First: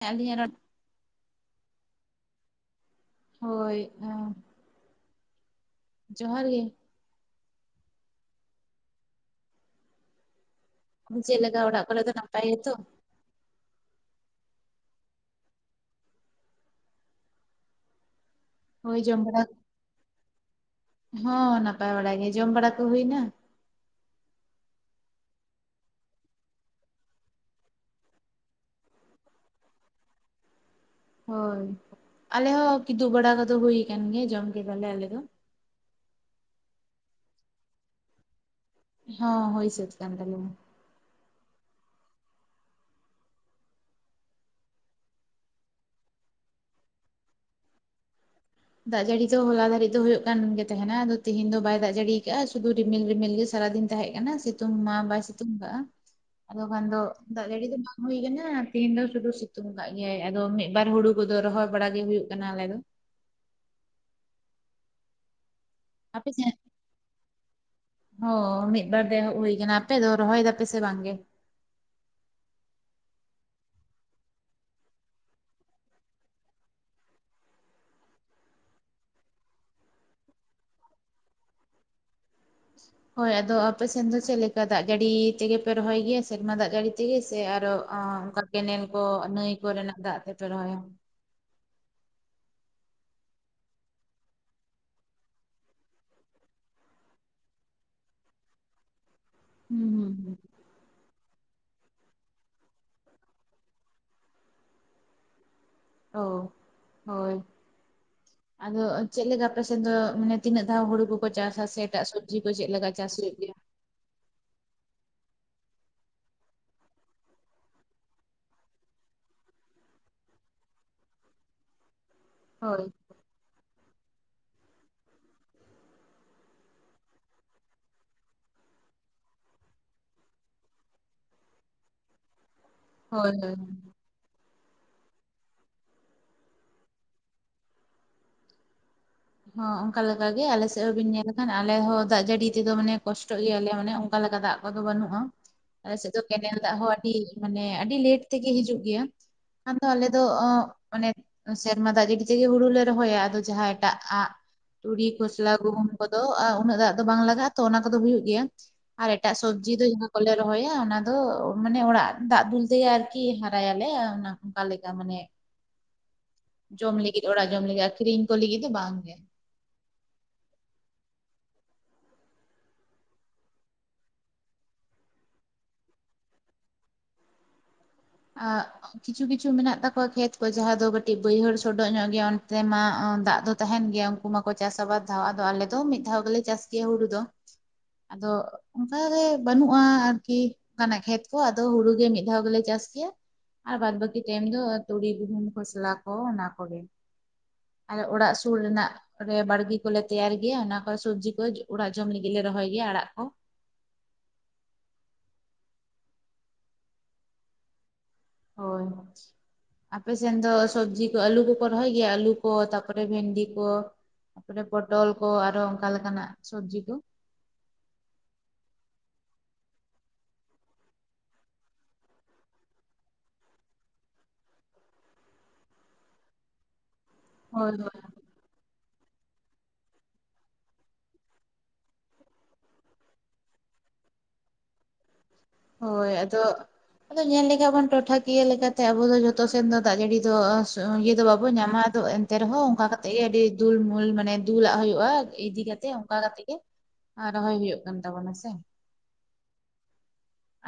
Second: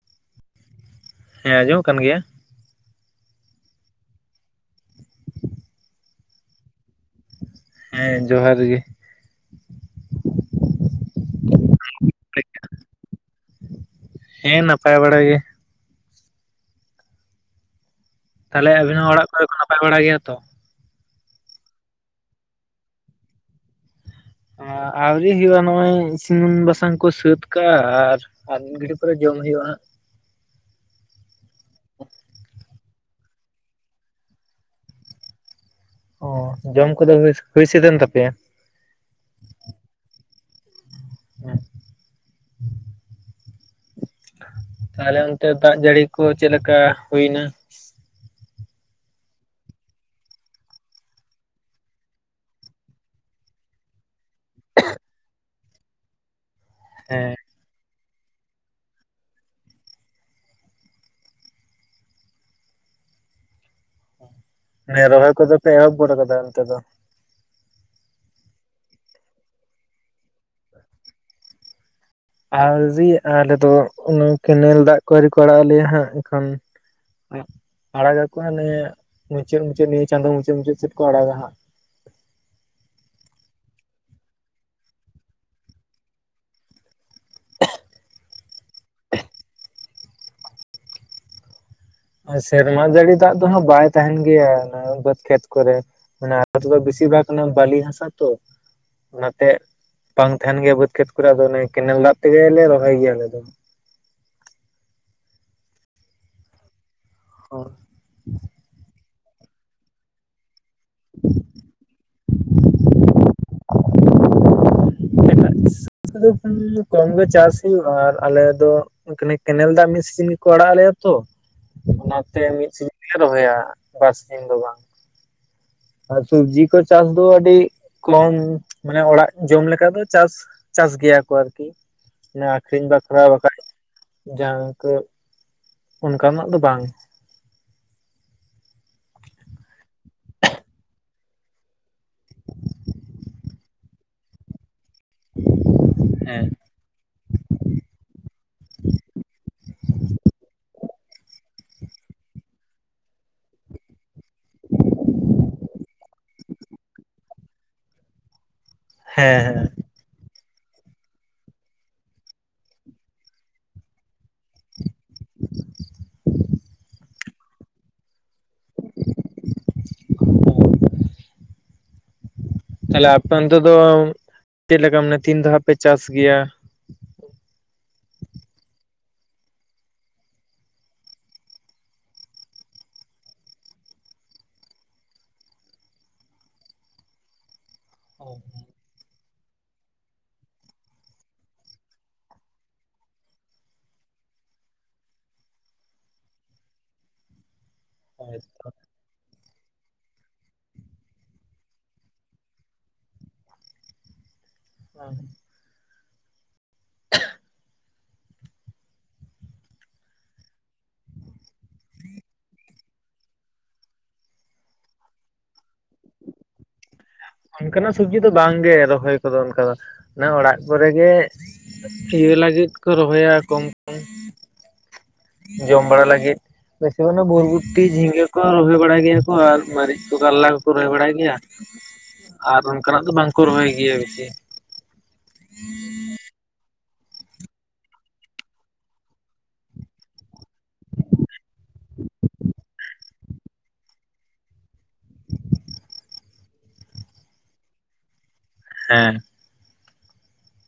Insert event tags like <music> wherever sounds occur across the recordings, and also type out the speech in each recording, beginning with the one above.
ᱦᱮᱸ ᱟᱞᱤᱧᱟᱜ ᱨᱚᱲ ᱦᱮᱸ ᱟᱸᱡᱢᱚᱜ ᱠᱟᱱ ᱜᱮᱭᱟ? ᱦᱳᱭ ᱮᱸ ᱡᱚᱸᱦᱟᱨ ᱜᱮ᱾ ᱦᱮᱸ ᱡᱚᱸᱦᱟᱨ ᱜᱮ᱾ ᱪᱮᱫ ᱞᱮᱠᱟ ᱚᱲᱟᱜ ᱠᱚᱨᱮ ᱫᱚ ᱱᱟᱯᱟᱭ ᱜᱮ ᱛᱚ? ᱦᱮᱸ ᱱᱟᱯᱟᱭ ᱵᱟᱲᱟ ᱜᱮ᱾ ᱛᱟᱦᱚᱞᱮ ᱦᱳᱭ ᱟᱵᱤᱱ ᱦᱚᱸ ᱡᱚᱢ ᱚᱲᱟᱜ ᱵᱟᱲᱟ ᱠᱚᱨᱮ ᱠᱚ ᱱᱟᱯᱟᱭ ᱵᱟᱲᱟ ᱜᱮᱭᱟ ᱛᱚ? ᱦᱚᱸ ᱱᱟᱯᱟᱭ ᱵᱟᱲᱟ ᱜᱮ᱾ ᱡᱚᱢ ᱵᱟᱲᱟ ᱠᱚ ᱦᱩᱭᱱᱟ? ᱟ ᱟᱹᱣᱨᱤ ᱦᱩᱭᱩᱜ-ᱟ ᱱᱚᱜ-ᱚᱭ ᱤᱥᱤᱱ ᱵᱟᱥᱟᱝ ᱠᱚ ᱥᱟᱹᱛ ᱠᱟᱜ-ᱟ ᱟᱨ ᱟᱨ ᱢᱤᱫ ᱜᱷᱟᱲᱤᱡ ᱯᱚᱨᱮ ᱡᱚᱢ ᱦᱩᱭᱩᱜ-ᱟ ᱦᱟᱸᱜ᱾ ᱦᱳᱭ᱾ ᱟᱞᱮ ᱦᱚᱸ ᱠᱤᱫᱩᱵ ᱵᱟᱲᱟ ᱠᱚᱫᱚ ᱦᱩᱭ ᱟᱠᱟᱱ ᱜᱮᱭᱟ ᱡᱚᱢ ᱠᱮᱫᱟᱞᱮ ᱟᱞᱮ ᱫᱚ᱾ ᱚ ᱡᱚᱢ ᱠᱚᱫᱚ ᱦᱩᱭ ᱦᱩᱭ ᱥᱹᱫ ᱮᱱ ᱛᱟᱯᱮᱭᱟ? ᱦᱚᱸ ᱦᱩᱭ ᱥᱟ. ᱛ ᱠᱟᱱ ᱛᱟᱞᱮᱭᱟ᱾ ᱦᱮᱸ᱾ ᱛᱟᱦᱚᱞᱮ ᱚᱱᱛᱮ ᱫᱟᱜ ᱡᱟᱹᱲᱤ ᱠᱚ ᱪᱮᱫ ᱞᱮᱠᱟ ᱦᱩᱭᱱᱟ᱾ ᱫᱟᱜ ᱡᱟᱹᱲᱤ ᱫᱚ ᱦᱚᱞᱟ ᱫᱟᱹᱨᱤᱡ ᱫᱚ ᱦᱩᱭᱩᱜ ᱠᱟᱱ ᱜᱮ ᱛᱟᱦᱮᱱᱟ ᱟᱫᱚ ᱛᱤᱦᱤᱧ ᱫᱚ ᱵᱟᱭ ᱫᱟᱜ ᱡᱟᱹᱲᱤᱣ ᱟᱠᱟᱜ-ᱟ ᱥᱩᱫᱩ ᱨᱤᱢᱤᱞ ᱨᱤᱢᱤᱞ ᱜᱮ ᱥᱟᱨᱟᱫᱤᱱ ᱛᱟᱦᱮᱸ ᱠᱟᱱᱟ ᱥᱤᱛᱩᱝ ᱢᱟ ᱵᱟᱭ ᱥᱤᱛᱩᱝ ᱠᱟᱜ-ᱟ᱾ ᱟᱫᱚ ᱠᱷᱟᱱ ᱫᱚ ᱫᱟᱜ ᱦᱮᱸ ᱡᱟᱹᱲᱤ ᱫᱚ ᱵᱟᱝ ᱦᱩᱭ ᱠᱟᱱᱟ ᱛᱤᱦᱤᱧ ᱫᱚ ᱥᱩᱫᱷᱩ ᱥᱤᱛᱩᱝ ᱟᱠᱟᱜ ᱜᱮᱭᱟᱭ ᱟᱫᱚ ᱢᱤᱫᱵᱟᱨ ᱦᱩᱲᱩ ᱠᱚᱫᱚ ᱨᱚᱦᱚᱭ ᱵᱟᱲᱟ ᱜᱮ ᱦᱩᱭᱩᱜ ᱠᱟᱱᱟ ᱟᱞᱮ ᱫᱚ᱾ ᱢᱟᱱᱮ ᱨᱚᱦᱚᱭ ᱠᱚᱫᱚ ᱯᱮ ᱮᱦᱚᱵ ᱜᱚᱫ ᱟᱯᱮ ᱟᱠᱟᱫᱟ ᱥᱮᱱ ᱚᱱᱛᱮ ᱫᱚ? ᱦᱚ᱾ ᱢᱤᱫ ᱵᱟᱨ ᱫᱚ ᱮᱦᱚᱵ ᱦᱩᱭ ᱟᱠᱟᱱᱟ᱾ ᱟᱯᱮ ᱫᱚ ᱨᱚᱦᱚᱭ ᱫᱟᱯᱮ ᱥᱮ ᱵᱟᱝᱜᱮ? ᱟᱣᱡᱤ ᱟᱞᱮᱫᱚ ᱚᱱᱟ ᱠᱮᱱᱮᱞ ᱫᱟᱜ ᱠᱚ ᱟᱹᱣᱨᱤ ᱠᱚ ᱟᱲᱟᱜ ᱟᱞᱮᱭᱟ ᱦᱟᱸᱜ ᱮᱠᱷᱚᱱ᱾ ᱟᱲᱟᱜ ᱟᱠᱚ ᱦᱟᱱᱮ ᱢᱩᱪᱟᱹᱫᱽ ᱢᱩᱪᱟᱹᱫᱽ ᱱᱤᱭᱟᱹ ᱪᱟᱸᱫᱳ ᱢᱩᱪᱟᱹᱫᱽ ᱢᱩᱪᱟᱹᱫᱽ ᱥᱮᱫ ᱠᱚ ᱟᱲᱟᱜᱟ ᱦᱟᱸᱜ᱾ ᱦᱳᱭ ᱟᱫᱚ ᱟᱯᱮ ᱥᱮᱱ ᱫᱚ ᱪᱮᱫ ᱞᱮᱠᱟ ᱫᱟᱜ ᱡᱟᱹᱲᱤ ᱛᱮᱜᱮ ᱯᱮ ᱨᱚᱦᱚᱭ ᱜᱮᱭᱟ ᱥᱮᱨᱢᱟ ᱫᱟᱜ ᱡᱟᱹᱲᱤ ᱛᱮᱜᱮ ᱥᱮ ᱟᱨᱚ ᱚᱸ ᱚᱱᱠᱟ ᱠᱮᱱᱮᱞ ᱠᱚ ᱱᱟᱹᱭ ᱠᱚᱨᱮᱱᱟᱜ ᱫᱟᱜ ᱛᱮᱯᱮ ᱨᱚᱦᱚᱭᱟ? ᱥᱮᱨᱢᱟ ᱡᱟᱹᱲᱤ ᱫᱟᱜ ᱫᱚ ᱦᱟᱸᱜ ᱵᱟᱭ ᱛᱟᱦᱮᱱ ᱜᱮᱭᱟ ᱚᱱᱟ ᱵᱟᱹᱫᱽ ᱠᱷᱮᱛ ᱠᱚᱨᱮ᱾ ᱢᱟᱱᱮ ᱟ <unintelligible> ᱫᱚ ᱵᱮᱥᱤᱨ ᱵᱷᱟᱜ ᱠᱟᱱᱟ ᱵᱟᱹᱞᱤ ᱦᱟᱥᱟ ᱛᱚ᱾ ᱚᱱᱟᱛᱮ ᱦᱩᱸ ᱵᱟᱝ ᱦᱩᱸ ᱛᱟᱦᱮᱸᱱ ᱜᱮᱭᱟ ᱵᱟᱹᱫᱽ ᱠᱷᱮᱛ ᱠᱚᱨᱮᱫᱚ ᱚᱱᱮ ᱠᱮᱱᱮᱞ ᱫᱟᱜ ᱛᱮᱜᱮᱞᱮ ᱨᱚᱦᱚᱭ ᱜᱮᱭᱟ ᱟᱞᱮ ᱫᱚ᱾ ᱚ ᱦᱳᱭ᱾ <inaudible> ᱟᱫᱚ ᱪᱮᱫᱞᱮᱠᱟ ᱟᱯᱮ ᱥᱮᱫ ᱫᱚ ᱢᱟᱱᱮ ᱛᱤᱱᱟᱹᱜ ᱫᱷᱟᱣ ᱦᱩᱲᱩ ᱠᱚᱠᱚ ᱪᱟᱥᱟ ᱥᱮ ᱮᱴᱟᱜ ᱥᱚᱵ ᱡᱤ ᱠᱚ ᱪᱮᱫ ᱞᱮᱠᱟ ᱪᱟᱥ ᱦᱩᱭᱩᱜ ᱜᱮᱭᱟ? ᱮᱴᱟᱜ ᱫᱚ ᱠᱚᱢ ᱜᱮ ᱪᱟᱥ ᱦᱳᱭᱳᱼᱟ, ᱟᱨ ᱟᱞᱮ ᱫᱚ ᱮᱸ ᱠᱮᱱᱮᱞ ᱫᱟᱜ ᱢᱤᱫ ᱥᱤᱡᱤᱱ ᱜᱮᱠᱚ ᱟᱲᱟᱜ ᱟᱞᱮᱭᱟ ᱛᱚ, ᱚᱱᱟᱛᱮ ᱢᱤᱫ ᱦᱳᱭ ᱥᱤᱡᱤᱱᱞᱮ ᱨᱚᱦᱚᱭᱟ ᱵᱟᱨ ᱥᱤᱡᱤᱱ ᱫᱚ ᱵᱟᱝ᱾ ᱟᱨ ᱥᱚᱵᱡᱤ ᱠᱚ ᱪᱟᱥ ᱫᱚ ᱟᱹᱰᱤ ᱠᱚᱢ ᱢᱟᱱᱮ ᱚᱲᱟᱜ ᱡᱚᱢ ᱞᱮᱠᱟ ᱫᱚ ᱪᱟᱥ ᱪᱟᱥ ᱜᱮᱭᱟ ᱠᱚ ᱟᱨᱠᱤ᱾ ᱡᱟᱦᱟᱸ ᱟᱠᱷᱨᱤᱧ ᱵᱟᱠᱷᱨᱟ ᱦᱳᱭ ᱦᱳᱭ ᱵᱟᱠᱷᱟᱡ ᱡᱟᱦᱟᱸ ᱠᱟᱹᱪ ᱚᱱᱠᱟᱱᱟᱜ ᱫᱚ ᱵᱟᱝ᱾ ᱦᱚᱸ ᱚᱱᱠᱟ ᱜᱮ ᱟᱞᱮ ᱥᱮᱫ ᱦᱚᱸᱵᱤᱱ ᱧᱮᱞ ᱮᱱᱠᱷᱟᱱ ᱟᱞᱮ ᱦᱚᱸ ᱫᱟᱜ ᱡᱟᱹᱲᱤ ᱛᱚ ᱢᱟᱱᱮ ᱠᱚᱥᱴᱚᱜ ᱜᱮᱭᱟᱞᱮ ᱢᱟᱱᱮ ᱚᱱᱠᱟ ᱞᱮᱠᱟ ᱫᱟᱜ ᱠᱚᱫᱚ ᱵᱟᱹᱱᱩᱜ ᱟ ᱟᱞᱮ ᱥᱮ ᱫᱚ ᱦᱮᱸ ᱠᱮᱱᱮᱞ ᱫᱟᱜ ᱦᱚᱸ ᱟᱹᱰᱤ ᱢᱟᱱᱮ ᱟᱹᱰᱤ ᱞᱮᱴ ᱛᱮᱜᱮ ᱦᱤᱡᱩᱜ ᱜᱮᱭᱟ, ᱟᱫᱚ ᱟᱞᱮ ᱫᱚ ᱢᱟᱱᱮ ᱥᱮᱨᱢᱟ ᱫᱟᱜ ᱡᱟᱹᱲᱤ ᱛᱮᱜᱮ ᱦᱩᱲᱩ ᱞᱮ ᱨᱚᱦᱚᱭᱟ, ᱟᱫᱚ ᱡᱟᱦᱟᱸ ᱮᱴᱟᱜ ᱟᱜ ᱛᱩᱲᱤ ᱠᱷᱚᱥᱞᱟ ᱜᱩᱦᱩᱢ ᱠᱚᱫᱚ ᱟ ᱩᱱᱟᱹᱜ ᱫᱟᱜ ᱫᱚ ᱵᱟᱝ ᱞᱟᱜᱟᱜᱼᱟ ᱛᱚ ᱚᱱᱟ ᱠᱚᱫᱚ ᱦᱩᱭᱩᱜ ᱜᱮᱭᱟ᱾ ᱟᱨ ᱮᱴᱟᱜ ᱦᱮᱸ ᱦᱮᱸ ᱥᱚᱵᱽᱡᱤ ᱫᱚ ᱡᱟᱦᱟᱸ ᱠᱚᱞᱮ ᱨᱚᱦᱚᱭᱟ ᱚᱱᱟ ᱫᱚ ᱢᱟᱱᱮ ᱚᱲᱟᱜ ᱫᱟᱜ ᱫᱩᱞ ᱛᱮᱜᱮ ᱟᱨᱠᱤ ᱦᱟᱨᱟᱭᱟᱞᱮ ᱚᱱᱟ᱾ ᱚᱝᱠᱟ ᱞᱮᱠᱟ ᱢᱟᱱᱮ ᱡᱚᱢ ᱞᱟᱹᱜᱤᱫ ᱚᱲᱟᱜ ᱡᱚᱢ ᱞᱟᱹᱜᱤᱫ ᱟᱠᱷᱨᱤᱧ ᱠᱚ ᱞᱟᱹᱜᱤᱫ ᱫᱚ ᱵᱟᱝ ᱜᱮ᱾ <unintelligible> ᱛᱟᱦᱞᱮ ᱟᱯᱮ ᱚᱱᱛᱮ ᱫᱚ ᱪᱮᱫ ᱞᱮᱠᱟ ᱢᱟᱱᱮ ᱛᱤᱱ ᱫᱷᱟᱣ ᱯᱮ ᱪᱟᱥ ᱜᱮᱭᱟ? ᱟᱜ ᱠᱤᱪᱷᱩ ᱠᱤᱪᱷᱩ ᱢᱮᱱᱟᱜ ᱛᱟᱠᱚᱣᱟ ᱠᱷᱮᱛ ᱠᱚ ᱡᱟᱦᱟᱸ ᱫᱚ ᱠᱟᱹᱴᱤᱡ ᱵᱟᱹᱭᱦᱟᱹᱲ ᱥᱚᱰᱚᱜ ᱧᱚᱜ ᱜᱮᱭᱟ ᱚᱱᱛᱮ ᱢᱟ ᱫᱟᱜ ᱫᱚ ᱛᱟᱦᱮᱸᱱ ᱜᱮᱭᱟ, ᱩᱝᱠᱩ ᱢᱟᱠᱚ ᱪᱟᱥᱟ ᱵᱟᱨ ᱫᱷᱟᱣ, ᱟᱫᱚ ᱟᱞᱮ ᱫᱚ ᱢᱤᱫ ᱫᱷᱟᱣ ᱜᱮᱞᱮ ᱪᱟᱥ ᱜᱮᱭᱟ ᱦᱩᱲᱩ ᱫᱚ᱾ ᱟᱫᱚ ᱚᱱᱠᱟ ᱜᱮ ᱵᱟᱹᱱᱩᱜᱼᱟ ᱟᱨᱠᱤ ᱚᱱᱠᱟᱱᱟᱜ ᱠᱷᱮᱛ ᱠᱚ, ᱟᱫᱚ ᱦᱩᱲᱩᱜᱤ ᱢᱤᱫ ᱫᱷᱟᱣ ᱜᱮᱞᱮ ᱪᱟᱥ ᱜᱮᱭᱟ ᱟᱨ ᱵᱟᱫᱽ ᱵᱟᱹᱠᱤ ᱴᱟᱭᱤᱢ ᱫᱚ ᱛᱩᱲᱤ ᱜᱩᱦᱩᱢ ᱠᱷᱚᱥᱞᱟ ᱠᱚ ᱚᱱᱟ ᱠᱚᱜᱮ᱾ ᱟᱨ ᱚᱲᱟᱜ ᱥᱩᱨ ᱨᱮᱱᱟᱜ ᱠᱚᱨᱮ ᱵᱟᱲᱜᱤ ᱠᱚᱞᱮ ᱛᱮᱭᱟᱨ ᱜᱮᱭᱟ ᱚᱱᱟ ᱠᱚᱨᱮ ᱥᱚᱵᱽᱡᱤ ᱠᱚ ᱚᱲᱟᱜ ᱡᱚᱢ ᱞᱟᱹᱜᱤᱫ ᱞᱮ ᱨᱚᱦᱚᱭ ᱜᱮᱭᱟ ᱟᱲᱟᱜ ᱠᱚ ᱾ ᱦᱩᱸ᱾ ᱦᱳᱭ᱾ ᱟᱯᱮ ᱥᱮᱱ ᱫᱚ ᱥᱚᱵᱽᱡᱤ ᱠᱚ ᱟᱹᱞᱩ ᱠᱚᱠᱚ ᱨᱚᱦᱚᱭ ᱜᱮᱭᱟ ᱟᱹᱞᱩ ᱠᱚ ᱛᱟᱯᱚᱨᱮ ᱵᱷᱮᱱᱰᱤ ᱠᱚ ᱛᱟᱯᱚᱨᱮ ᱯᱚᱴᱚᱞ ᱠᱚ ᱟᱨᱦᱚᱸ ᱚᱱᱠᱟ ᱞᱮᱠᱟᱱᱟᱜ ᱥᱚᱵᱡᱤ ᱠᱚ? ᱚᱱᱠᱟᱱᱟᱜ ᱥᱚᱵᱡᱤ ᱫᱚ ᱵᱟᱝᱜᱮ ᱨᱚᱦᱚᱭ ᱠᱚᱫᱚ ᱚᱱᱠᱟ ᱫᱚ, ᱚᱱᱮ ᱚᱲᱟᱜ ᱠᱚᱨᱮ ᱜᱮ ᱤᱭᱟᱹ ᱞᱟᱹᱜᱤᱫ ᱠᱚ ᱨᱚᱦᱚᱭᱟ ᱠᱚᱢ ᱠᱚᱢ᱾ ᱡᱚᱢ ᱵᱟᱲᱟ ᱞᱟᱹᱜᱤᱫ ᱵᱮᱥᱤᱨ ᱵᱷᱟᱜ ᱦᱳᱭ ᱵᱩᱨᱵᱚᱴᱤ ᱦᱳᱭ ᱡᱷᱤᱸᱜᱟᱹ ᱠᱚ ᱨᱚᱦᱚᱭ ᱵᱟᱲᱟᱭ ᱜᱮᱭᱟ ᱠᱚ ᱟᱨ ᱢᱟᱹᱨᱤᱪ ᱠᱚ ᱠᱟᱨᱞᱟ ᱠᱚᱠᱚ ᱨᱚᱦᱚᱭ ᱵᱟᱲᱟᱭ ᱜᱮᱭᱟ᱾ ᱟᱨ ᱚᱱᱠᱟᱱᱟᱜ ᱫᱚ ᱵᱟᱝᱠᱚ ᱨᱚᱦᱚᱭ ᱜᱮᱭᱟ ᱵᱮᱥᱤ᱾ ᱦᱳᱭ ᱟᱫᱚ ᱟᱫᱚ ᱧᱮᱞ ᱞᱮᱠᱷᱟ ᱵᱚᱱ ᱴᱚᱴᱷᱟᱠᱤᱭᱟᱹ ᱞᱮᱠᱟᱛᱮ ᱟᱵᱚ ᱫᱚ ᱡᱷᱚᱛᱚ ᱥᱮᱱ ᱫᱚ ᱫᱟᱜ ᱡᱟᱹᱲᱤ ᱫᱚ ᱤᱭᱟᱹ ᱫᱚ ᱵᱟᱵᱚᱱ ᱧᱟᱢᱟ, ᱟᱫᱚ ᱛᱮ ᱨᱮᱦᱚᱸ ᱚᱱᱠᱟ ᱠᱟᱛᱮ ᱜᱮ ᱟᱹᱰᱤ ᱫᱩᱞᱢᱩᱞ ᱢᱟᱱᱮ ᱫᱩᱞᱟᱜ ᱦᱩ ᱭᱩᱜᱼᱟ ᱤᱫᱤ ᱠᱟᱛᱮᱜ ᱚᱱᱠᱟ ᱠᱟᱛᱮ ᱜᱮ ᱟᱸ ᱨᱚᱦᱚᱭ ᱦᱩᱭᱩᱜ ᱠᱟᱱ ᱛᱟᱵᱚᱱᱟ ᱥᱮ? ᱦᱮᱸ᱾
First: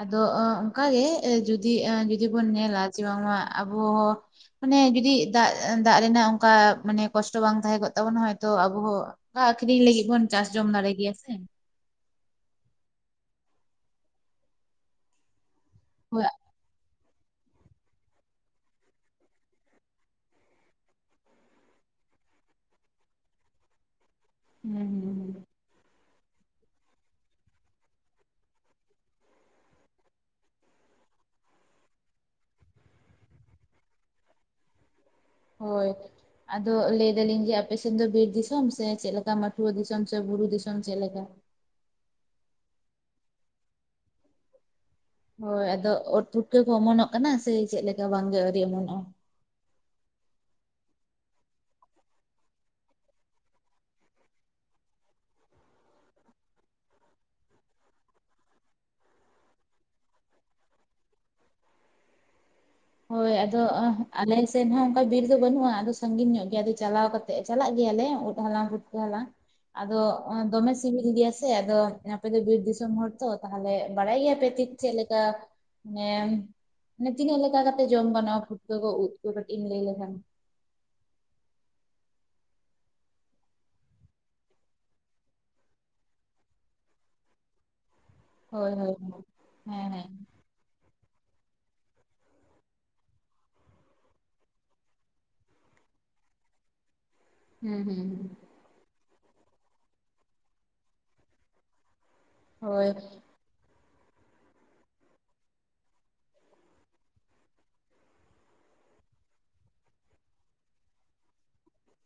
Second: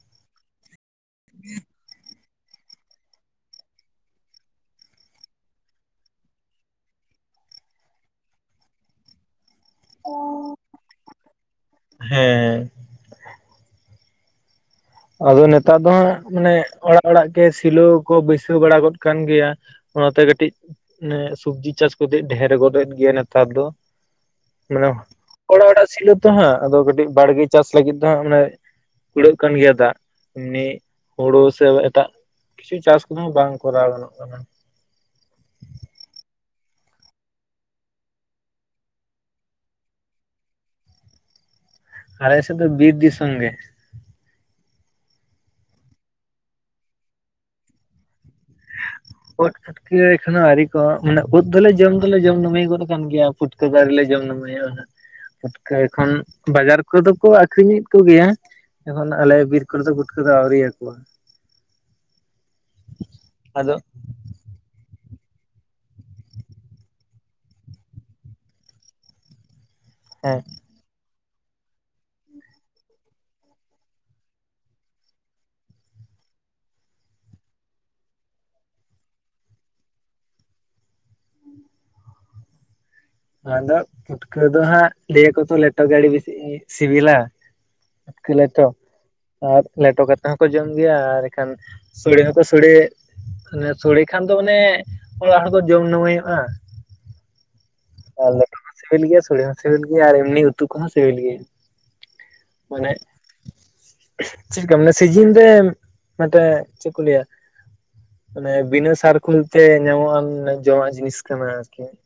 ᱟᱫᱚ ᱚᱝᱠᱟᱜᱮ ᱡᱩᱫᱤ ᱡᱩᱫᱤ ᱵᱚᱱ ᱧᱮᱞᱟ ᱡᱮ ᱵᱟᱝᱢᱟ ᱟᱵᱚ ᱦᱚᱸ ᱢᱟᱱᱮ, ᱡᱩᱚᱫᱤ ᱫᱟᱜ, ᱫᱟᱜ ᱨᱮᱱᱟᱜ, ᱚᱱᱠᱟ ᱢᱟᱱᱮ ᱠᱚᱥᱴᱚ, ᱵᱟᱝ ᱛᱟᱦᱮᱸ ᱠᱚᱜ, ᱛᱟᱵᱚᱱᱟ ᱾ ᱦᱚᱭ ᱛᱚ ᱟᱵᱚ ᱦᱚᱸ, ᱫᱟ ᱟᱠᱷᱨᱤᱧ ᱞᱟᱹᱜᱤᱫ, ᱵᱚᱱ ᱪᱟᱥ ᱡᱚᱢ ᱫᱟᱲᱮ ᱜᱮᱭᱟ ᱥᱮ? ᱦᱮᱸᱻ ᱾ ᱟᱫᱚ ᱱᱮᱛᱟᱨ ᱫᱚ ᱦᱟᱸᱜ, ᱦᱳᱭ ᱢᱟᱱᱮ, ᱚᱲᱟᱜ, ᱚᱲᱟᱜ ᱜᱮ, ᱥᱤᱞᱚ ᱠᱚ, ᱵᱟᱹᱭᱥᱟᱹᱣ ᱵᱟᱲᱟ ᱜᱚᱫ, ᱠᱟᱱ ᱜᱮᱭᱟ, ᱚᱱᱟᱛᱮ ᱠᱟᱹᱴᱤᱡ‌, ᱢᱮ, ᱥᱚᱵᱽᱡᱤ ᱪᱟᱥ ᱠᱟᱛᱮᱜ, ᱰᱷᱮᱨ ᱜᱚᱫ ᱮᱫ ᱜᱮᱭᱟ, ᱱᱮᱛᱟᱨ ᱫᱚ ᱦᱩᱸ ᱢᱟᱱᱮ ᱦᱩᱸ ᱦᱩᱸ ᱾ ᱚᱲᱟᱜ ᱚᱲᱟᱜ, ᱥᱤᱞᱚᱜ ᱛᱚ ᱦᱟᱸᱜ, ᱟᱫᱚ ᱠᱟᱹᱴᱤᱡ, ᱵᱟᱲᱜᱮ ᱪᱟᱥ ᱞᱟᱹᱜᱤᱫ ᱫᱚ ᱦᱟᱸᱜ, ᱢᱟᱱᱮ, ᱠᱩᱲᱟᱹᱜ ᱠᱟᱱ ᱜᱮᱭᱟ ᱾ ᱪᱮᱫᱟᱜ? ᱮᱢᱱᱤ ᱦᱳᱲᱳ, ᱥᱮ ᱮᱴᱟᱜ ᱠᱤᱪᱷᱩ, ᱪᱟᱥ ᱠᱚᱫᱚ, ᱵᱟᱝ ᱠᱚᱨᱟᱣ ᱜᱟᱱᱚᱜ ᱠᱟᱱᱟ ᱾ ᱦᱳᱭ ᱾ ᱟᱫᱚ, ᱞᱟᱹᱭ ᱮ ᱫᱟᱞᱤᱧ ᱡᱮ, ᱟᱯᱮ ᱥᱮᱫ ᱫᱚ, ᱵᱤᱨ ᱫᱤᱥᱚᱢ ᱥᱮ, ᱪᱮᱫ ᱞᱮᱠᱟ ᱢᱟᱴᱷᱩᱣᱟᱹ ᱫᱤᱥᱚᱢ, ᱥᱮ ᱵᱩᱨᱩ ᱫᱤᱥᱚᱢ ᱪᱮᱫ ᱞᱮᱠᱟ? ᱟᱞᱮ ᱥᱮᱫ ᱫᱚ, ᱵᱤᱨ ᱫᱤᱥᱚᱢ ᱜᱮ ᱾ ᱦᱳᱭ, ᱟᱫᱚ, ᱩᱫ ᱯᱩᱴᱠᱟ ᱠᱚ, ᱚᱢᱚᱱᱚᱜ ᱠᱟᱱᱟ, ᱥᱮ ᱪᱮᱞᱮᱠᱟ, ᱵᱟᱝ ᱜᱮ ᱟᱹᱣᱨᱤ, ᱚᱢᱚᱱᱚᱜᱼᱟ? ᱳᱫ, ᱠᱤᱲᱟᱹᱭ ᱮᱠᱷᱚᱱᱳ ᱟᱹᱣᱨᱤ ᱠᱚ, ᱢᱟᱱᱮ ᱩᱫ ᱫᱚᱞᱮ ᱡᱚᱢ, ᱫᱚᱞᱮ ᱡᱚᱢ ᱱᱟᱢᱟᱹᱭ, ᱜᱚᱫ ᱟᱠᱟᱫ ᱜᱮᱭᱟ, ᱯᱷᱩᱴᱠᱟᱹ ᱫᱚ ᱟᱹᱣᱨᱤ ᱞᱮ, ᱡᱚᱢ ᱱᱟᱢᱟᱹᱭ ᱚᱜᱼᱟ ᱾ ᱴᱟᱴᱠᱟ ᱮᱠᱷᱚᱱ, ᱵᱟᱡᱟᱨ ᱠᱚᱫᱚ ᱠᱚ, ᱟᱠᱷᱨᱤᱧᱮᱫ ᱠᱚ ᱜᱮᱭᱟ ᱾ ᱮᱠᱷᱚᱱ, ᱟᱞᱮ ᱵᱤᱨ ᱠᱚᱨᱮ ᱫᱚ, ᱜᱩᱴᱠᱟᱹ ᱫᱚ, ᱟᱹᱣᱨᱤ ᱭᱟᱠᱚᱣᱟ ᱾ ᱦᱳᱭ! ᱟᱫᱚ, ᱟ ᱟᱞᱮ ᱥᱮᱫ ᱦᱚᱸ, ᱚᱱᱠᱟ ᱵᱤᱨ ᱫᱚ, ᱵᱟᱹᱱᱩᱜᱼᱟ ᱾ ᱟᱫᱚ, ᱥᱟᱺᱜᱤᱧ ᱧᱚᱜ ᱜᱮᱭᱟ, ᱪᱟᱞᱟᱣ ᱠᱟᱛᱮ, ᱪᱟᱞᱟᱜ ᱜᱮᱭᱟ ᱞᱮ, ᱩᱫ ᱦᱟᱞᱟᱝ ᱾ ᱛᱟᱦᱮᱱᱟ ᱾ ᱟᱫᱚ ᱦᱮᱸ ᱫᱚᱢᱮ, ᱥᱤᱵᱤᱞ ᱜᱮᱭᱟ ᱥᱮ, ᱟᱫᱚ, ᱟᱯᱮ ᱫᱚ ᱵᱤᱨ ᱫᱤᱥᱚᱢ ᱦᱚᱲ ᱛᱚ, ᱛᱟᱦᱚᱞᱮ, ᱵᱟᱲᱟᱭ ᱜᱮᱭᱟ ᱯᱮ ᱛᱚ ᱪᱮᱫ ᱞᱮᱠᱟ? ᱦᱮᱸᱼ ᱢ ᱛᱤᱱᱟᱹᱜ ᱞᱮᱠᱟ ᱠᱟᱛᱮᱜ, ᱡᱚᱢ ᱜᱟᱱᱚᱜᱼᱟ, ᱯᱷᱩᱴᱠᱟᱹ ᱠᱚ, ᱩᱫ ᱠᱚ, ᱠᱟᱹᱴᱤᱡ ᱮᱢ, ᱞᱟᱹᱭ ᱞᱮᱠᱷᱟᱱ? ᱟᱫᱚ, ᱯᱷᱩᱴᱠᱟᱹ ᱫᱚ ᱦᱟᱸᱜ, ᱞᱟᱹᱭ ᱠᱚ ᱛᱚ, ᱞᱮᱴᱚ ᱜᱮ ᱟᱹᱰᱤ ᱵᱤᱥᱤ ᱥᱤᱵᱤᱞᱟ ᱾ ᱯᱩᱴᱠᱟ ᱞᱮᱴᱚ, ᱦᱳᱭ ᱦᱳᱭ ᱦᱳᱭ ᱟᱨ ᱦᱮᱸ ᱞᱮᱴᱚ ᱦᱮᱸ ᱠᱟᱛᱮ ᱠᱚ, ᱡᱚᱢ ᱜᱮᱭᱟ, ᱟᱨ ᱮᱱᱠᱷᱟᱱ, ᱥᱚᱲᱮ ᱦᱚᱸ ᱠᱚ ᱥᱚᱲᱮ‌, ᱚᱱᱮ ᱥᱚᱲᱮ ᱠᱷᱟᱱ ᱫᱚ, ᱢᱟᱱᱮ, ᱚᱲᱟᱜ ᱦᱚᱲ ᱠᱚ, ᱡᱚᱢ ᱱᱟᱢᱟᱹᱭ ᱚᱜᱼᱟ ᱾ ᱦᱩᱸᱻ ᱦᱩᱸ ᱾ ᱟᱨ, ᱞᱮᱴᱩ ᱠᱚ ᱦᱚᱸ, ᱥᱤᱵᱤᱞ ᱜᱮᱭᱟ, ᱥᱳᱲᱮ ᱦᱚᱸ ᱥᱤᱵᱤᱞ ᱜᱮᱭᱟ, ᱟᱨ ᱮᱢᱱᱤ ᱩᱛᱩ ᱠᱚᱦᱚᱸ, ᱥᱤᱵᱤᱞ ᱜᱮᱭᱟ ᱾ ᱦᱳᱭ ᱢᱟᱱᱮ, ᱪᱷᱤᱸᱼ ᱪᱮᱫ ᱞᱮᱠᱟ ᱢᱟᱱᱮ? ᱥᱤᱡᱤᱱ ᱨᱮ, ᱢᱟᱱᱮ, ᱪᱮᱫ ᱠᱚ ᱞᱟᱹᱭᱟ? ᱢᱟᱱᱮ, ᱵᱤᱱᱟᱹ ᱥᱟᱨᱠᱳᱞ ᱛᱮ, ᱧᱟᱢᱚᱜ ᱟᱱ ᱡᱚᱢᱟᱜ ᱡᱤᱱᱤᱥ ᱠᱟᱱᱟ ᱟᱨᱠᱤ ᱾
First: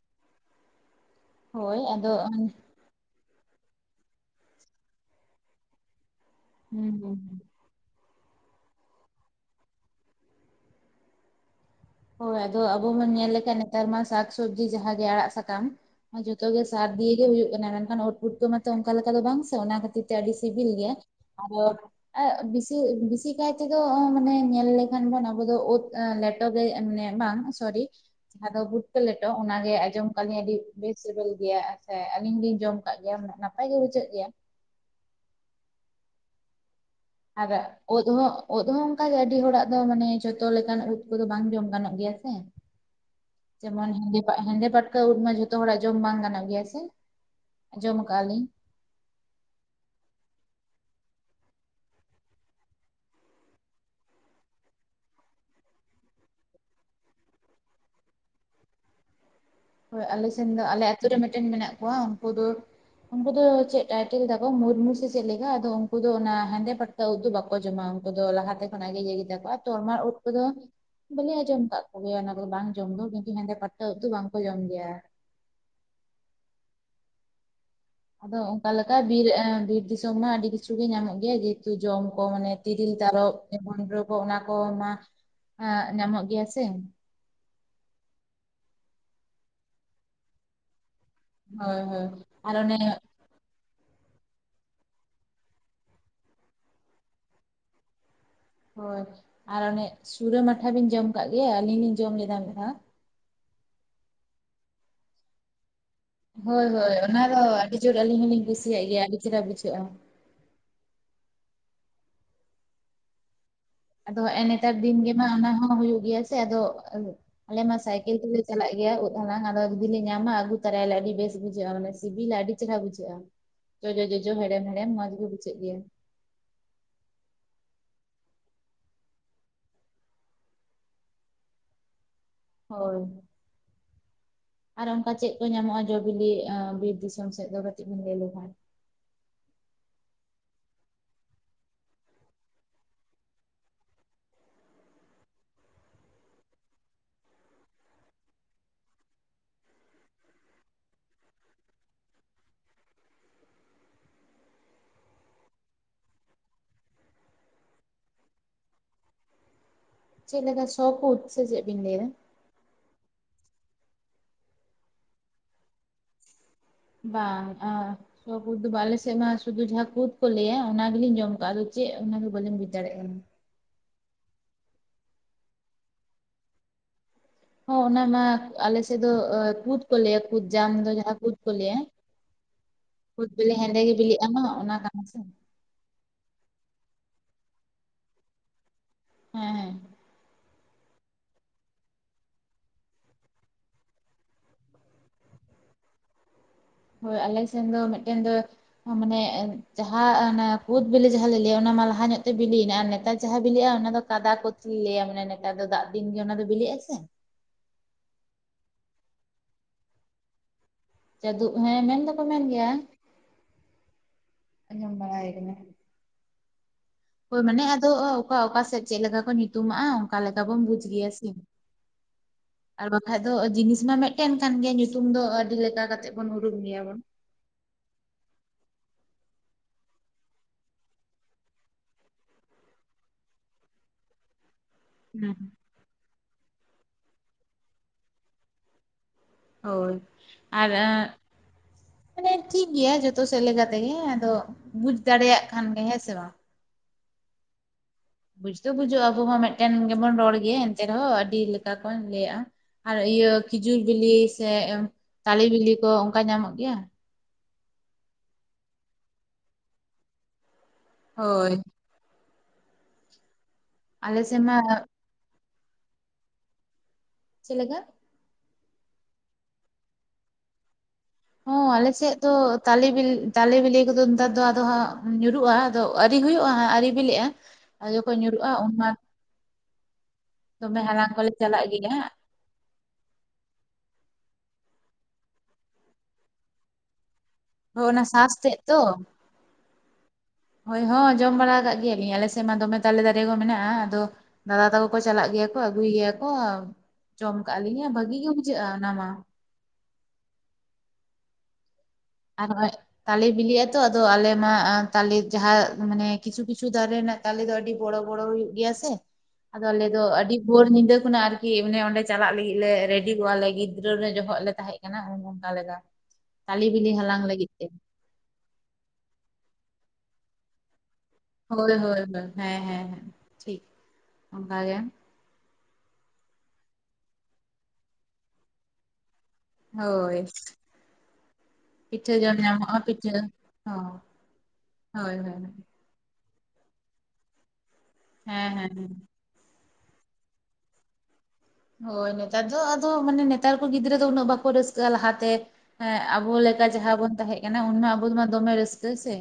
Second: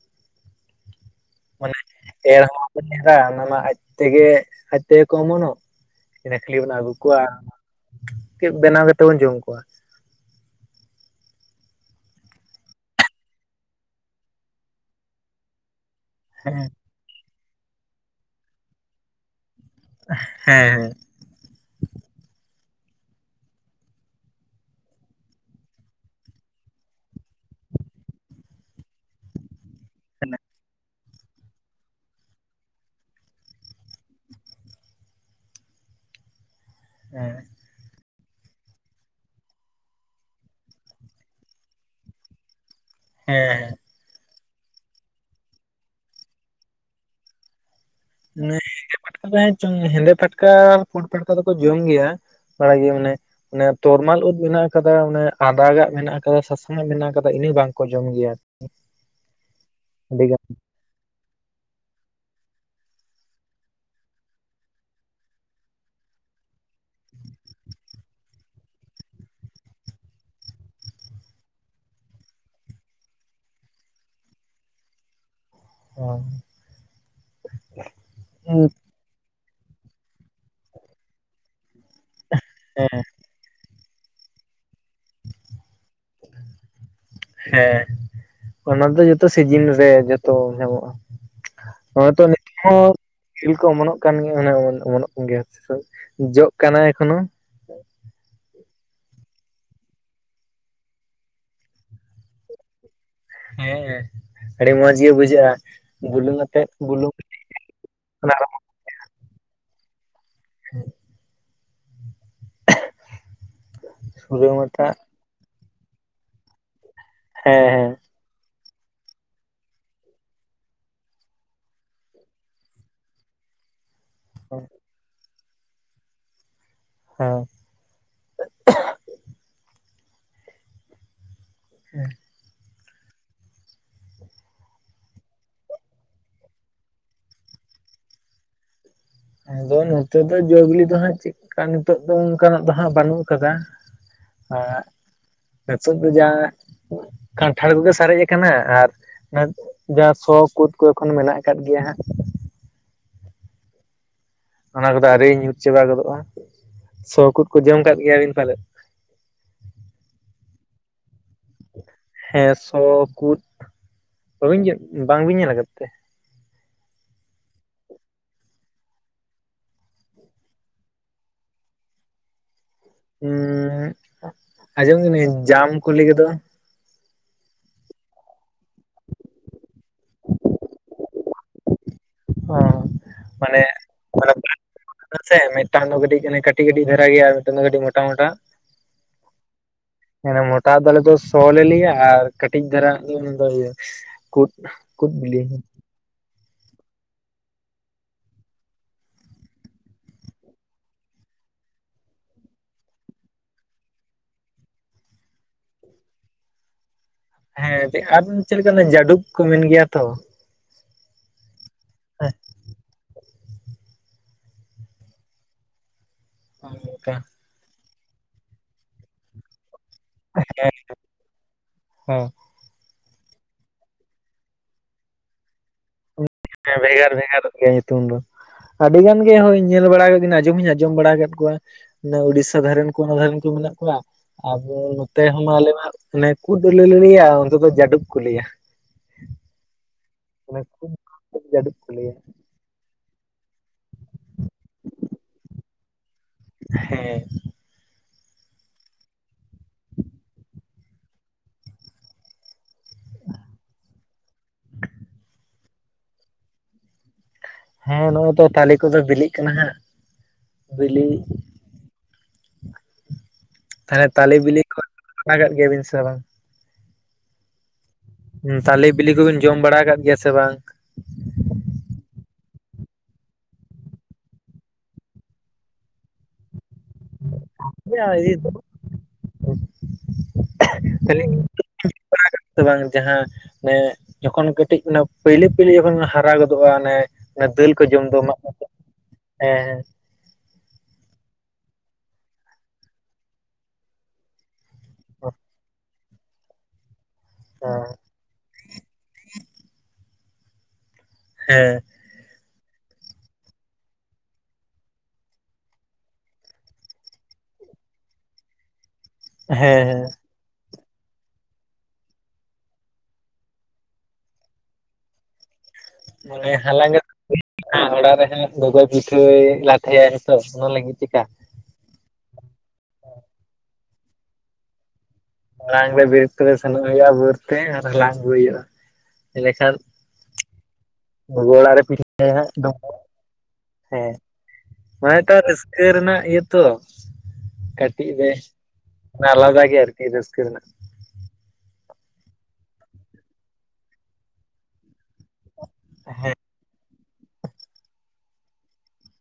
ᱦᱳᱭ, ᱟᱫᱚ ᱚᱱᱮ <inaudible> ᱪᱮᱦᱨᱟ, ᱚᱱᱟ ᱢᱟ ᱟᱡᱽ ᱛᱮᱜᱮ ᱟᱡᱽ ᱛᱮᱜᱮ ᱠᱚ, ᱢᱚᱱᱚᱜ, ᱠᱷᱟᱹᱞᱤ ᱵᱚᱱ, ᱟᱹᱜᱩ ᱦᱩᱸ ᱠᱚᱣᱟ ᱾ ᱪᱮᱫ ᱵᱮᱱᱟᱣ ᱠᱟᱛᱮᱫ ᱵᱚᱱ, ᱡᱚᱢ ᱠᱚᱣᱟ ᱾ ᱦᱳᱭ, ᱟᱫᱚ, ᱟᱵᱚ ᱵᱚᱱ ᱧᱮᱞ ᱞᱮᱠᱷᱟᱱ, ᱱᱮᱛᱟᱨ ᱢᱟ, ᱥᱟᱠ ᱥᱚᱵᱽᱡᱤ ᱡᱟᱦᱟᱸᱜᱮ, ᱟᱲᱟᱜ ᱥᱟᱠᱟᱢ, ᱡᱚᱛᱚ ᱜᱮ, ᱦᱮᱸ ᱥᱟᱨ ᱫᱤᱭᱮ ᱜᱮ, ᱦᱩᱭᱩᱜᱜ ᱠᱟᱱᱟ, ᱢᱮᱱᱠᱷᱟᱱ, ᱩᱫ ᱯᱩᱴᱠᱟ ᱢᱟᱛᱚ, ᱚᱱᱠᱟ ᱞᱮᱠᱟ ᱫᱚ, ᱵᱟᱝ ᱥᱮ, ᱚᱱᱟ ᱫᱤ ᱛᱮ, ᱟᱹᱰᱤ ᱥᱤᱵᱤᱞ ᱦᱮᱸ ᱜᱮᱭᱟ ᱾ ᱟᱨᱚ, ᱟᱭᱮᱼᱮᱜ, ᱵᱤ ᱵᱮᱥᱤ ᱠᱟᱭ ᱛᱮᱫᱚ, ᱢᱟᱱᱮ ᱧᱮᱞ ᱞᱮᱠᱷᱟᱱ ᱵᱚᱱ, ᱟᱵᱚ ᱫᱚ, ᱩᱫ ᱞᱮᱴᱚ‌, ᱞᱟᱹᱭ ᱮᱜᱼᱟ ᱢᱟᱱᱮ, ᱵᱟᱝ! ᱥᱚᱨᱤ, ᱡᱟᱦᱟᱸ ᱫᱚ ᱵᱩᱴᱠᱟᱹ ᱞᱮᱴᱚ, ᱚᱱᱟᱜᱮ ᱟᱸᱡᱚᱢ ᱟᱠᱟᱫ ᱦᱮᱸ ᱞᱤᱧ, ᱟᱹᱰᱤ ᱵᱮᱥ ᱥᱮᱵᱮᱞ ᱜᱮᱭᱟ, ᱟᱪᱪᱷᱟ! ᱟᱹᱞᱤᱧ ᱞᱤᱧ ᱡᱚᱢ ᱠᱟᱜ ᱜᱮᱭᱟ, ᱱᱟᱯᱟᱭ ᱜᱮ, ᱵᱩᱡᱷᱟᱹᱜ ᱜᱮᱭᱟ ᱾ ᱟᱨᱚ ᱩᱫ ᱦᱚᱸ, ᱩᱫ‌ ᱦᱚᱸ ᱚᱱᱠᱟ ᱜᱮ, ᱟᱹᱰᱤ ᱦᱚᱲᱟᱜ ᱫᱚ, ᱢᱟᱱᱮ, ᱡᱚᱛᱚ ᱞᱮᱠᱟᱱ ᱩᱫ ᱠᱚᱫᱚ, ᱵᱟᱝ ᱡᱚᱢ ᱜᱟᱱᱚᱜ, ᱜᱮᱭᱟ ᱥᱮ ᱾ <unintelligible> ᱦᱮᱸ ᱡᱮᱢᱚᱱ ᱦᱮᱸᱫᱮ, ᱦᱮᱸᱫᱮ ᱯᱩᱴᱠᱟᱹ ᱩᱫ ᱢᱟ, ᱡᱷᱚᱛᱚ ᱦᱚᱲᱟᱜ, ᱡᱚᱢ ᱵᱟᱝ ᱜᱟᱱᱚᱜ, ᱜᱮᱭᱟ ᱥᱮ ᱡᱚᱢ? ᱢᱟᱱᱮ ᱦᱮᱸᱫᱮ ᱯᱩᱴᱠᱟ, ᱦᱮᱸᱫᱮ ᱯᱷᱟᱴᱠᱟ, ᱯᱩᱸᱰ ᱯᱷᱟᱴᱠᱟ ᱫᱚᱠᱚ, ᱡᱚᱢ ᱜᱮᱭᱟ ᱾ ᱵᱟᱲᱟᱭ ᱜᱮᱭᱟ, ᱢᱟᱱᱮ ᱚᱱᱮ, ᱛᱚᱨᱢᱟᱞ ᱩᱫ ᱢᱮᱱᱟᱜ ᱟᱠᱟᱫᱟ, ᱚᱱᱮ ᱟᱫᱟᱸᱜ ᱜᱟᱜ ᱢᱮᱱᱟᱜ ᱟᱠᱟᱫᱟ, ᱥᱟᱥᱟᱝᱼᱟᱜ ᱢᱮᱱᱟᱜ ᱟᱠᱟᱫᱟ, ᱤᱱᱟᱹ ᱵᱟᱝᱠᱚ ᱡᱚᱢ ᱜᱮᱭᱟ ᱾ ᱦᱳᱭ ᱟᱞᱮ ᱥᱮᱱ ᱫᱚ ᱟᱞᱮ ᱟᱹᱛᱩ ᱨᱮ ᱢᱤᱫᱴᱮᱱ ᱢᱮᱱᱟᱜ ᱠᱚᱣᱟ ᱩᱱᱠᱩ ᱫᱚ ᱩᱱᱠᱩ ᱫᱚ ᱪᱮᱫ ᱴᱟᱭᱴᱮᱞ ᱫᱟᱠᱚ ᱢᱩᱩᱨᱢᱩ ᱥᱮ ᱪᱮᱫ ᱞᱮᱠᱟ᱾ ᱟᱫᱚ ᱩᱱᱠᱩ ᱫᱚ ᱚᱱᱟ ᱦᱮᱫᱮᱸ ᱯᱟᱴ ᱩᱫᱽ ᱫᱚ ᱵᱟᱠᱚ ᱡᱚᱢᱟ ᱩᱱᱠᱩ ᱫᱚ᱾ ᱞᱟᱦᱟᱛᱮ ᱠᱷᱚᱱᱟᱜ ᱜᱮ ᱤᱭᱟᱹ ᱜᱮᱛᱟ ᱠᱚᱣᱟ ᱟᱨ ᱛᱚᱨᱢᱟᱨ ᱩᱫᱽ ᱠᱚᱫᱚ ᱵᱟᱹᱞᱤᱧ ᱟᱸᱡᱚᱢ ᱠᱟᱫ ᱠᱚᱜᱮᱭᱟ ᱚᱱᱟ ᱠᱚᱫᱚ ᱵᱟᱝ ᱡᱚᱢ ᱫᱚ ᱠᱤᱱᱛᱩ ᱦᱮᱫᱮᱸ ᱯᱟᱴᱟ ᱩᱫᱽ ᱫᱚ ᱵᱟᱝᱠᱚ ᱡᱚᱢ ᱜᱮᱭᱟ᱾ ᱚ᱾ ᱟᱫᱚ ᱚᱠᱟ ᱞᱮᱠᱭ ᱵᱤᱨ ᱮ ᱵᱤᱨ ᱫᱤᱥᱚᱢ ᱢᱟ ᱟᱹᱰᱤ ᱠᱤᱪᱷᱩ ᱜᱮ ᱧᱟᱢᱚᱜ ᱜᱮᱭᱟ ᱡᱮ ᱛᱩ ᱡᱚᱢ ᱠᱚ ᱢᱟᱱᱮ ᱛᱤᱨᱤᱞ, ᱛᱟᱨᱚ᱾ ᱡᱮᱢᱚᱱ ᱨᱳ ᱠᱚ ᱚᱱᱟ ᱠᱚ ᱢᱟ ᱟᱸ ᱧᱟᱢᱚᱜ ᱜᱮᱭᱟ ᱥᱮ᱾ ᱦᱮᱸ ᱚᱱᱟ ᱫᱚ ᱡᱷᱚᱛᱚ ᱥᱤᱡᱤᱱ ᱨᱮ ᱡᱷᱚᱛᱚ ᱧᱟᱢᱚᱜᱼᱟ᱾ ᱦᱳᱭ ᱦᱚᱸ ᱦᱳᱭ ᱛᱚ ᱟᱨ ᱚᱱᱮ ᱱᱤᱛᱦᱚᱸ ᱛᱤᱨᱤᱞ ᱠᱚ ᱚᱢᱚᱱᱚᱜ ᱠᱟᱱ ᱜᱮᱭᱟ ᱚᱱᱮ ᱚᱢᱚᱱᱚᱜ ᱠᱟᱱ ᱜᱮᱭᱟ ᱡᱚᱜ ᱠᱟᱱᱟ ᱮᱠᱷᱚᱱᱳ᱾ ᱦᱳᱭ ᱟᱨ ᱚᱱᱮ ᱪᱩᱨᱟᱹ ᱢᱟᱴᱷᱟ ᱵᱤᱱ ᱡᱚᱢ ᱟᱠᱟᱜ ᱜᱮᱭᱟ? ᱟᱹᱞᱤᱧ ᱞᱤᱧ ᱡᱚᱢ ᱞᱮᱫᱟ ᱢᱤᱫ ᱫᱷᱟᱣ᱾ ᱦᱮᱸ ᱦᱮᱸ ᱟᱹᱰᱤ ᱢᱚᱸᱡᱽ ᱜᱮ ᱵᱩᱡᱷᱟᱹᱜᱼᱟ᱾ ᱵᱩᱞᱩᱝ ᱦᱳᱭ ᱟᱛᱮᱫ ᱦᱳᱭ ᱵᱩᱞᱩᱝ ᱚᱱᱟ ᱫᱚ ᱟᱹᱰᱤᱡᱳᱨ ᱟᱹᱞᱤᱧ ᱦᱚᱞᱤᱧ ᱠᱩᱥᱤᱭᱟᱜ ᱜᱮᱭᱟ ᱟᱹᱰᱤ ᱪᱮᱨᱦᱟ ᱵᱩᱡᱷᱟᱹᱜᱼᱟ᱾ ᱦᱮᱸ᱾ ᱟᱫᱚ ᱦᱮᱸᱜ-ᱮ ᱥᱩᱨᱟᱹᱢ ᱱᱮᱛᱟᱨ ᱟᱛᱮᱫ ᱫᱤᱱ ᱜᱮᱢᱟ ᱚᱱᱟ ᱦᱚᱸ ᱦᱩᱭᱩᱜ ᱜᱮᱭᱟ ᱥᱮ ᱟᱫᱚ ᱟᱞᱮᱢᱟ ᱦᱮᱸ ᱥᱟᱭ ᱠᱮᱞ ᱛᱮᱞᱮ ᱪᱟᱞᱟᱜ ᱜᱮᱭᱟ ᱩᱫᱽ ᱦᱟᱞᱟᱝ᱾ ᱟᱫᱚ ᱡᱩᱫᱤᱞ ᱞᱮ ᱧᱟᱢᱟ ᱟᱹᱜᱩ ᱛᱚᱨᱟᱭᱟᱞᱮ, ᱟᱹᱰᱤ ᱵᱮᱥ ᱵᱩᱡᱷᱟᱹᱜᱼᱟ ᱢᱟᱱᱮ ᱥᱤᱵᱤᱞᱟ ᱟᱹᱰᱤ ᱪᱨᱦᱟ ᱵᱩᱡᱷᱟᱹᱜᱼᱟ᱾ ᱡᱚᱡᱚ-ᱡᱚᱡᱚ ᱦᱮᱲᱮᱢ-ᱦᱮᱲᱮᱢ ᱢᱚᱸᱡᱽ ᱜᱮ ᱵᱩᱡᱷᱟᱹᱜ ᱜᱮᱭᱟ᱾ ᱦᱮᱸ᱾ ᱦᱮᱸ᱾ ᱦᱳᱭ᱾ ᱟᱨ ᱚᱱᱠᱟ ᱪᱮᱫ ᱠᱚ ᱧᱟᱢᱚᱜᱼᱟ ᱡᱚᱼᱵᱤᱞᱤ ᱟᱸ ᱵᱤᱨ ᱫᱤᱥᱚᱢ ᱥᱮᱫ ᱫᱚ ᱠᱟᱹᱴᱤᱡ ᱵᱤᱱ ᱞᱟᱹᱭ ᱞᱮᱠᱷᱟᱱ᱾ ᱟᱫᱚ ᱱᱚᱛᱚᱜ ᱫᱚ ᱡᱚ ᱵᱤᱞᱤ ᱫᱚᱦᱟᱸᱜ ᱪᱮᱫᱠᱟ ᱱᱤᱛᱚᱜ ᱫᱚ ᱚᱱᱠᱟᱱᱟᱜ ᱫᱚ ᱦᱟᱸᱜ ᱵᱟᱹᱱᱩᱜ ᱟᱠᱟᱫᱟ᱾ <unintelligible> ᱱᱤᱛᱚᱜ ᱫᱚ ᱡᱟ ᱠᱟᱱᱴᱷᱟᱲ ᱠᱚᱜᱮ ᱥᱟᱨᱮᱡ ᱟᱠᱟᱱᱟ ᱟᱨ ᱡᱟᱦᱟᱸ ᱥᱚ ᱠᱩᱫᱽ ᱠᱚ ᱮᱠᱷᱚᱱ ᱢᱮᱱᱟᱜ ᱟᱠᱟᱫ ᱜᱮᱭᱟ ᱦᱟᱸᱜ᱾ ᱚᱱᱟ ᱠᱚᱫᱚ ᱟᱣᱨᱤ ᱧᱩᱨ ᱪᱟᱵᱟ ᱜᱚᱫᱚᱜᱼᱟ᱾ ᱥᱚ ᱠᱩᱫᱽ ᱠᱚ ᱡᱚᱢ ᱟᱠᱟᱫ ᱜᱮᱭᱟᱵᱤᱱ ᱯᱟᱞᱮᱫ? ᱪᱮᱫ ᱞᱮᱠᱟ ᱥᱚ ᱠᱩᱫᱽ ᱥᱮ ᱪᱮᱫ ᱵᱤᱱ ᱞᱟᱹᱭᱮᱫᱟ? ᱦᱮᱸ ᱥᱚ ᱠᱩᱫᱽ ᱵᱟᱵᱤᱱ ᱡᱚ ᱵᱟᱝᱵᱤᱱ ᱧᱮᱞ ᱟᱠᱟᱫ ᱛᱮ? ᱵᱟᱝ ᱟ᱾ ᱥᱚ ᱠᱩᱫᱽ ᱫᱚ ᱵᱟ᱾ ᱟᱞᱮᱥᱮᱫ ᱢᱟ ᱥᱩᱫᱷᱩ ᱡᱟᱦᱟᱸ ᱠᱩᱫᱽ ᱠᱚ ᱞᱟᱹᱭᱟ ᱚᱱᱟᱜᱮᱞᱤᱧ ᱡᱚᱢ ᱟᱠᱟᱜᱼᱟ ᱟᱫᱚ ᱪᱮᱫ ᱚᱱᱟ ᱵᱟᱞᱤᱧ ᱵᱩᱡ ᱫᱟᱲᱮᱜ ᱠᱟᱱᱟ᱾ ᱩᱸᱜ ᱟᱸᱡᱚᱢ ᱠᱟᱹᱱᱟᱹᱧ ᱡᱟᱢ ᱠᱚ ᱞᱟᱹᱭ ᱜᱮᱫᱚ᱾ ᱦᱚᱸ ᱚᱱᱟᱢᱟ ᱟᱞᱮᱥᱮᱫ ᱫᱚ ᱚ ᱠᱩᱫᱽ ᱠᱚ ᱞᱟᱹᱭᱟ ᱠᱩᱫᱽ ᱡᱟᱢ ᱫᱚ ᱡᱟᱦᱟᱸ ᱠᱩᱫ ᱠᱚ ᱞᱟᱹᱭᱟ᱾ ᱚ ᱠᱩᱫᱽ ᱵᱮᱞᱮ ᱢᱟᱱᱮ ᱦᱮᱸᱫᱮ ᱜᱮ ᱢᱟᱱᱮ ᱵᱤᱞᱤᱜᱼᱟ ᱵᱟᱨ ᱱᱚ ᱚᱱᱟ ᱠᱟᱱᱟ ᱥᱮ᱾ ᱢᱤᱫᱴᱟᱝ ᱫᱚ ᱠᱟᱹᱴᱤᱡ ᱚᱱᱮ ᱠᱟᱴᱤᱡ ᱠᱟᱴᱤᱡ ᱫᱷᱟᱨᱟ ᱜᱮᱭᱟ ᱟᱨ ᱢᱤᱫᱴᱟᱝ ᱫᱚ ᱠᱟᱹᱴᱤᱡ ᱢᱚᱴᱟ ᱢᱚᱴᱟ ᱦᱮᱸ ᱢᱚᱴ ᱛᱟᱨ ᱫᱚ ᱟᱞᱮ ᱫᱚ ᱥᱚ ᱞᱮ ᱞᱟᱹᱭᱟ ᱟᱨ ᱠᱟᱹᱴᱤᱡ ᱫᱷᱟᱨᱟ-ᱟᱭ ᱫᱚ ᱚᱱᱟ ᱫᱚ ᱤᱭᱟᱹ ᱠᱩᱫᱽ᱾ ᱠᱩᱫᱽ ᱵᱤᱞᱤ᱾ ᱦᱳᱭ ᱟᱞᱮ ᱥᱮᱫ ᱫᱚ ᱢᱮᱫᱴᱮᱱ ᱫᱚ ᱦᱚᱸ ᱢᱟᱱᱮ ᱡᱟᱦᱟᱸ ᱦᱟᱱᱟ ᱠᱩᱫᱽ ᱵᱤᱞᱤ ᱡᱟᱦᱟᱸ ᱞᱮ ᱞᱟᱹᱭᱟ ᱚᱱᱟ ᱢᱟ ᱞᱟᱦᱟ ᱧᱚᱜ ᱛᱮ ᱵᱤᱞᱤᱭᱮᱱᱟ ᱟᱨ ᱱᱮᱛᱟᱨ ᱡᱟᱦᱟᱸ ᱵᱤᱞᱤᱜᱼᱟ ᱚᱱᱟ ᱫᱚ ᱠᱟᱫᱟ ᱠᱩᱪᱤ ᱞᱟᱹᱭᱟ ᱢᱟᱱᱮ ᱱᱮᱛᱟᱨ ᱫᱚ ᱫᱟᱜ ᱫᱤᱱ ᱜᱮ ᱚᱱᱟ ᱫᱚ ᱵᱤᱞᱤᱜ-ᱟ ᱥᱮ᱾ ᱦᱮᱸ ᱟᱨ ᱪᱮᱫ ᱟᱨ ᱢᱤᱫ ᱪᱮᱫᱞᱮᱠᱟ ᱚᱱᱟ ᱡᱟᱹᱰᱩᱠ ᱠᱚ ᱢᱮᱱ ᱜᱮᱭᱟ ᱛᱚ᱾ ᱡᱟᱫᱩᱵ ᱦᱮᱸ ᱢᱮᱱ ᱫᱚᱠᱚ ᱢᱮᱱ ᱜᱮᱭᱟ᱾ ᱟᱸᱡᱚᱢ ᱵᱟᱲᱟᱭ ᱟᱠᱟᱱᱟ᱾ ᱦᱚᱭ ᱜᱚᱝᱠᱮ᱾ ᱦᱳᱭ ᱢᱟᱱᱮ ᱟᱫᱚ ᱚᱠᱟ ᱚᱠᱟᱥᱮᱫ ᱪᱮᱫ ᱞᱮᱠᱟ ᱠᱚ ᱧᱩᱛᱩᱢᱟᱜᱼᱟ ᱚᱠᱟᱞᱮᱠᱟᱵᱚᱱ ᱵᱩᱡᱽ ᱜᱮᱭᱟ ᱥᱮ᱾ ᱟᱨ ᱵᱟᱠᱷᱟᱱᱡ ᱫᱚ ᱡᱤᱱᱤᱥ ᱢᱟ ᱢᱤᱫᱴᱮᱱ ᱠᱟᱱ ᱜᱮᱭᱟ ᱧᱩᱛᱩᱢ ᱫᱚ ᱟᱹᱰᱤ ᱞᱮᱠᱟ ᱠᱟᱛ ᱵᱷᱮᱜᱟᱨ ᱵᱷᱮᱜᱟᱨᱚᱜ ᱜᱮᱭᱟ ᱧᱩᱛᱩᱢ ᱫᱚ ᱟᱹᱰᱤ ᱜᱟᱱ ᱜᱮ ᱦᱳᱭ ᱧᱮᱞ ᱵᱟᱲᱟ ᱟᱸᱡᱚᱢ ᱦᱚᱧ ᱟᱸᱚᱢ ᱵᱟᱲᱟ ᱟᱠᱟᱫ ᱠᱚᱣᱟ ᱚᱱᱮ ᱩᱰᱤᱥᱥᱟ ᱫᱷᱟᱨᱮᱱ ᱠᱚᱦᱚᱸ ᱢᱮᱱᱟᱜ ᱠᱚᱣᱟ ᱟᱵᱚ ᱱᱚᱛᱮ ᱦᱩᱸ ᱦᱚᱸᱢᱟ ᱟᱞᱮ ᱢᱟ ᱚᱱᱮ ᱠᱩᱫ ᱞᱮ ᱞᱟᱹᱭᱟ ᱚᱱᱛᱮ ᱫᱚ ᱡᱟᱹᱰᱩᱠ ᱠᱚ ᱞᱟᱹᱭᱟ ᱦᱳᱭ ᱚᱱᱮ ᱟᱨ ᱠᱩᱫ ᱡᱟᱹᱰᱩᱵ ᱠᱚ ᱞᱟᱹᱭᱟ ᱮᱸ ᱴᱷᱤᱠ ᱜᱮᱭᱟ ᱡᱷᱚᱛᱚ ᱥᱮᱫ ᱞᱮᱠᱟ ᱛᱮᱜᱮ ᱟᱫᱚ ᱵᱩᱡ ᱫᱟᱲᱮᱭᱟᱜ ᱠᱷᱟᱱ ᱜᱮ ᱦᱮᱸ ᱥᱮ ᱵᱟᱝ ᱦᱮᱸ ᱵᱩᱡᱽ ᱫᱚ ᱵᱩᱡᱷᱩᱜᱼᱟ ᱟᱵᱚ ᱢᱟ ᱢᱤᱫᱴᱟᱝ ᱜᱮᱵᱚᱱ ᱨᱚᱲ ᱜᱮᱭᱟ ᱮᱱᱛᱮ ᱨᱮᱦᱚᱸ ᱟᱹᱰᱤ ᱞᱮᱠᱟ ᱠᱚ ᱞᱟᱹᱭᱟᱜ ᱼᱟ ᱟᱨ ᱤᱭᱟᱹ ᱠᱷᱤᱡᱩᱨ ᱵᱤᱞᱤ ᱥᱮ ᱛᱟᱞᱮ ᱵᱤᱞᱤ ᱠᱚ ᱚᱱᱠᱟ ᱧᱟᱢᱚᱜ ᱜᱮᱭᱟ ᱦᱮᱸ ᱱᱚᱜ ᱚᱭ ᱛᱚ ᱛᱟᱞᱮ ᱠᱚᱫᱚ ᱵᱤᱞᱤᱜ ᱠᱟᱱᱟ ᱦᱟᱸᱜ ᱵᱤᱞᱤᱜ ᱦᱳᱭ ᱛᱟᱦᱞᱮ ᱟᱞᱮ ᱛᱟᱞᱮ ᱥᱮᱫ ᱢᱟ ᱵᱤᱞᱤ ᱠᱚ ᱡᱚᱢ ᱵᱟᱲᱟ ᱠᱟᱫ ᱜᱮᱭᱟᱵᱤᱱ ᱥᱮ ᱵᱟᱝ ᱪᱮᱫ ᱞᱮᱠᱟ ᱦᱩᱸ ᱛᱟᱞᱮ ᱵᱤᱞᱤ ᱠᱚᱵᱤᱱ ᱡᱚᱢ ᱵᱟᱲᱟ ᱟᱠᱟᱫ ᱜᱮᱭᱟ ᱥᱮ ᱵᱟᱝ? ᱦᱚᱸ ᱟᱞᱮᱥᱮᱫ ᱫᱚ ᱛᱟᱞᱮ ᱵᱤᱞ ᱛᱟᱞᱮ ᱵᱤᱞᱤ ᱠᱚᱫᱚ ᱱᱮᱛᱟᱨ ᱫᱚ ᱟᱫᱚ ᱦᱟᱸᱜ ᱧᱩᱨᱩᱜᱼᱟ ᱾ ᱫᱚ ᱟᱹᱣᱨᱤ ᱦᱩᱭᱩᱜᱼᱟ ᱟᱹᱣᱨᱤ ᱵᱤᱞᱤᱜᱼᱟ ᱡᱚᱠᱷᱚᱱ ᱧᱩᱨᱦᱩᱜᱼᱟ ᱚᱱᱟ ᱫᱚᱢᱮ ᱦᱟᱞᱟᱝ ᱦᱚᱞᱮ ᱪᱟᱞᱟᱜ ᱜᱮᱭᱟ ᱥᱮ ᱵᱟᱝ ᱡᱟᱦᱟᱸ ᱮ ᱡᱚᱠᱷᱚᱱ ᱠᱟᱹᱴᱤᱡ ᱚᱱᱟ ᱯᱟᱹᱭᱞᱟᱹ ᱯᱟᱹᱭᱞᱟᱹ ᱡᱚᱠᱷᱚᱱ ᱦᱟᱨᱟ ᱜᱚᱫᱚᱜᱼᱟ ᱚᱱᱮ ᱚᱱᱮ ᱫᱟᱹᱞ ᱠᱚ ᱦᱳᱭ ᱚᱱᱟ ᱡᱚᱢ ᱫᱚ ᱥᱟᱥ ᱛᱮᱫ <unintelligible> ᱦᱮᱸ ᱾ ᱦᱚᱭ ᱦᱚᱸ ᱡᱚᱢ ᱵᱟᱲᱟ ᱟᱠᱟᱫ ᱜᱮᱭᱟᱞᱤᱧ ᱟᱞᱮ ᱥᱮᱫ ᱢᱟ ᱫᱚᱢᱮ ᱛᱟᱞᱮ ᱫᱟᱨᱮ ᱠᱚ ᱢᱮᱱᱟᱜᱼᱟ ᱟᱫᱚ ᱫᱟᱫᱟ ᱛᱟᱠᱚ ᱠᱚ ᱪᱟᱞᱟᱜ ᱜᱮᱭᱟ ᱠᱚ ᱟᱹᱜᱩᱭ ᱜᱮᱭᱟ ᱠᱚ ᱡᱚᱢ ᱠᱟᱜ ᱦᱮᱸ ᱟᱞᱤᱧ ᱵᱷᱟᱹᱜᱤ ᱜᱮ ᱵᱩᱡᱷᱟᱹᱜᱼᱟ ᱚᱱᱟ ᱢᱟ ᱾ ᱦᱮᱸ ᱟᱨ ᱦᱚᱜᱚᱭ ᱛᱟᱞᱮ ᱵᱤᱞᱤᱜ ᱟᱛᱚ ᱟᱫᱚ ᱟᱞᱮ ᱢᱟ ᱛᱟᱞᱮ ᱡᱟᱦᱟᱸ ᱢᱟᱱᱮ ᱠᱤᱪᱷᱩ ᱠᱤᱪᱷᱩ ᱫᱟᱨᱮ ᱨᱮᱱᱟᱜ ᱛᱟᱞᱮ ᱫᱚ ᱟᱹᱰᱤ ᱵᱚᱲᱚ ᱵᱚᱲᱚ ᱦᱩᱭᱩᱜ ᱜᱮᱭᱟ ᱥᱮ ᱟᱫᱚ ᱦᱮᱸ ᱟᱞᱮ ᱫᱚ ᱦᱮᱸ ᱟᱹᱰᱤ ᱵᱷᱳᱨ ᱧᱤᱫᱟᱹ ᱠᱷᱚᱱᱟᱜ ᱟᱨᱠᱤ ᱢᱟᱱᱮ ᱚᱸᱰᱮ ᱪᱟᱞᱟᱜ ᱞᱟᱹᱜᱤᱫ ᱞᱮ ᱨᱮᱰᱤ ᱠᱚᱜᱼᱟ ᱞᱮ ᱜᱤᱫᱽᱨᱟᱹ ᱨᱮ ᱡᱚᱦᱚᱜ ᱞᱮ ᱛᱟᱦᱮᱸ ᱠᱟᱱᱟ ᱚᱱᱮ ᱚᱱᱠᱟ ᱞᱮᱠᱟ ᱢᱟᱱᱮ ᱛᱟᱞᱮ ᱵᱤᱞᱤ ᱦᱟᱞᱟᱝ ᱠᱟᱛᱮ ᱯᱮ ᱞᱟᱹᱜᱤᱫ ᱛᱮ ᱦᱤᱡᱩᱜᱼᱟ ᱚᱲᱟᱜ ᱨᱮ ᱦᱚᱸ ᱜᱚᱜᱚᱭ ᱯᱤᱴᱷᱟᱹᱭ ᱞᱟᱴᱷᱟᱭᱟᱭ ᱛᱚ ᱚᱱᱟ ᱞᱟᱹᱜᱤᱫ ᱪᱮᱠᱟ ᱦᱚᱭ ᱦᱚᱭ ᱦᱚᱭ ᱦᱮᱸ ᱦᱮᱸ ᱦᱮᱸ ᱴᱷᱤᱠ ᱚᱱᱠᱟ ᱜᱮ ᱢᱟᱲᱟᱝ ᱨᱮ ᱵᱮᱨᱮᱫ ᱛᱮᱞᱮ ᱥᱮᱱᱚᱜ ᱦᱩᱭᱩᱜᱼᱟ ᱵᱷᱩᱨᱛᱮ ᱟᱨ ᱦᱟᱞᱟᱝ ᱟᱹᱜᱩ ᱦᱩᱭᱩᱜᱼᱟ ᱮᱸᱰᱮᱠᱷᱟᱱ ᱦᱚᱭ ᱜᱚᱜᱚ ᱚᱲᱟᱜ ᱨᱮ ᱯᱤᱴᱷᱟᱹᱭᱟᱭ ᱦᱟᱜ ᱰᱳᱵᱳᱜ ᱯᱩᱡᱟ. ᱦᱮᱸ ᱢᱟᱱᱮ ᱛᱚ ᱨᱟᱹᱥᱠᱟᱹ ᱨᱮᱱᱟᱜ ᱤᱭᱟᱹ ᱛᱚ ᱠᱟ. ᱴᱤᱡ ᱵᱮ ᱦᱮᱸ ᱦᱮᱸ ᱦᱮᱸ ᱟᱞᱟᱫᱟ ᱜᱮᱭᱟ ᱟᱨᱠᱤ ᱨᱟᱹᱥᱠᱟᱹ ᱨᱮᱱᱟᱜ ᱾ ᱦᱳᱭ ᱱᱮᱛᱟᱨ ᱫᱚ ᱟᱫᱚ ᱢᱟᱱᱮ ᱱᱮᱛᱟᱨ ᱠᱚ ᱜᱤᱫᱽᱨᱟᱹ ᱫᱚ ᱩᱱᱟᱹᱜ ᱵᱟᱠᱚ ᱨᱟᱹᱥᱠᱟᱹᱜᱼᱟ ᱞᱟᱦᱟᱛᱮ ᱾ ᱮᱸᱫ ᱟᱵᱚ ᱦᱮᱸ ᱞᱮᱠᱟ ᱡᱟᱦᱟᱸ ᱵᱚᱱ ᱛᱟᱦᱮᱸᱜ ᱾ ᱠᱟᱱᱟ ᱩᱱᱢᱟ ᱟᱵᱚ ᱢᱟ ᱫᱚᱢᱮ ᱨᱟᱹᱥᱠᱟᱹ ᱥᱮ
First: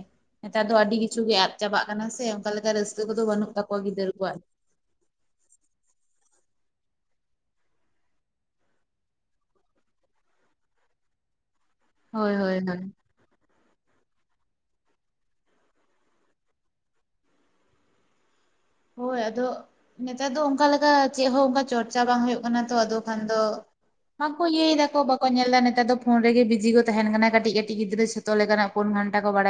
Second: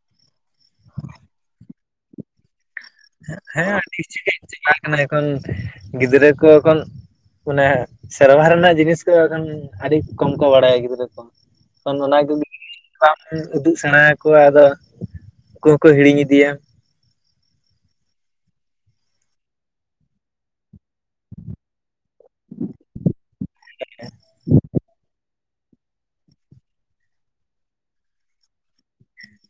ᱱᱮᱛᱟᱨ ᱫᱚ ᱟᱹᱰᱤ ᱠᱤᱪᱷᱩ ᱜᱮ ᱟᱫ ᱪᱟᱵᱟᱜ ᱠᱟᱱᱟ ᱥᱮ ᱚᱱᱠᱟ ᱞᱮᱠᱟ ᱨᱟᱹᱥ ᱠᱟᱹ ᱠᱚᱫᱚ ᱵᱟᱹᱱᱩᱜ ᱛᱟᱠᱚᱣᱟ ᱜᱤᱫᱽᱹᱨᱟᱹ ᱠᱚᱣᱟᱜ ᱢᱟᱱᱮ ᱮᱠᱷᱚᱱ ᱜᱤᱫᱽᱨᱟᱹ ᱠᱚ ᱮᱠᱷᱚᱱ ᱢᱟᱱᱮ ᱥᱮᱨᱣᱟ ᱨᱮᱱᱟᱜ ᱡᱤᱱᱤᱥ ᱠᱚ ᱮᱠᱷᱚᱱ ᱟᱹᱰᱤ ᱠᱚᱢ ᱠᱚ ᱵᱟᱰᱟᱭᱟ ᱜᱤᱫᱽᱨᱟᱹ ᱠᱚ ᱾ ᱮᱠᱷᱚᱱ ᱫᱚ ᱦᱳᱭ ᱚᱱᱟᱜᱮ ᱦᱳᱭ ᱦᱳᱭ ᱫᱩᱫᱩᱜ ᱥᱮᱬᱟ ᱟᱠᱚᱣᱟ ᱟᱫᱚ ᱩᱱᱠᱩ ᱦᱚᱸᱠᱚ ᱦᱤᱲᱤᱧ ᱤᱫᱤᱭᱟ ᱾ ᱦᱚᱭ ᱟᱫᱚ ᱱᱮᱛᱟᱨ ᱫᱚ ᱚᱱᱠᱟ ᱞᱮᱠᱟ ᱪᱮᱫ ᱦᱚᱸ ᱚᱱᱠᱟ ᱪᱚᱨᱪᱟ ᱵᱟᱝ ᱦᱩᱭᱩᱜ ᱠᱟᱱᱟ ᱛᱚ ᱟᱫᱚ ᱠᱷᱟᱱ ᱫᱚ ᱵᱟᱠᱚ ᱤᱭᱟᱹᱭ ᱫᱟᱠᱚ ᱵᱟᱠᱚ ᱧᱮᱞ ᱫᱟ ᱱᱮᱛᱟᱨ ᱫᱚ ᱯᱷᱚᱱ ᱨᱮᱜᱮ ᱵᱤᱡᱤ ᱠᱚ ᱛᱟᱦᱮᱱ ᱠᱟᱱᱟ ᱠᱟᱹᱴᱤᱡ ᱠᱟᱹᱴᱤᱡ ᱜᱤᱫᱽᱨᱟᱹ ᱡᱚᱛᱚ ᱞᱮᱠᱟᱱᱟᱜ ᱯᱷᱚᱱ ᱜᱷᱟᱱᱴᱟ ᱠᱚ ᱵᱟᱲᱟᱭᱟ ᱾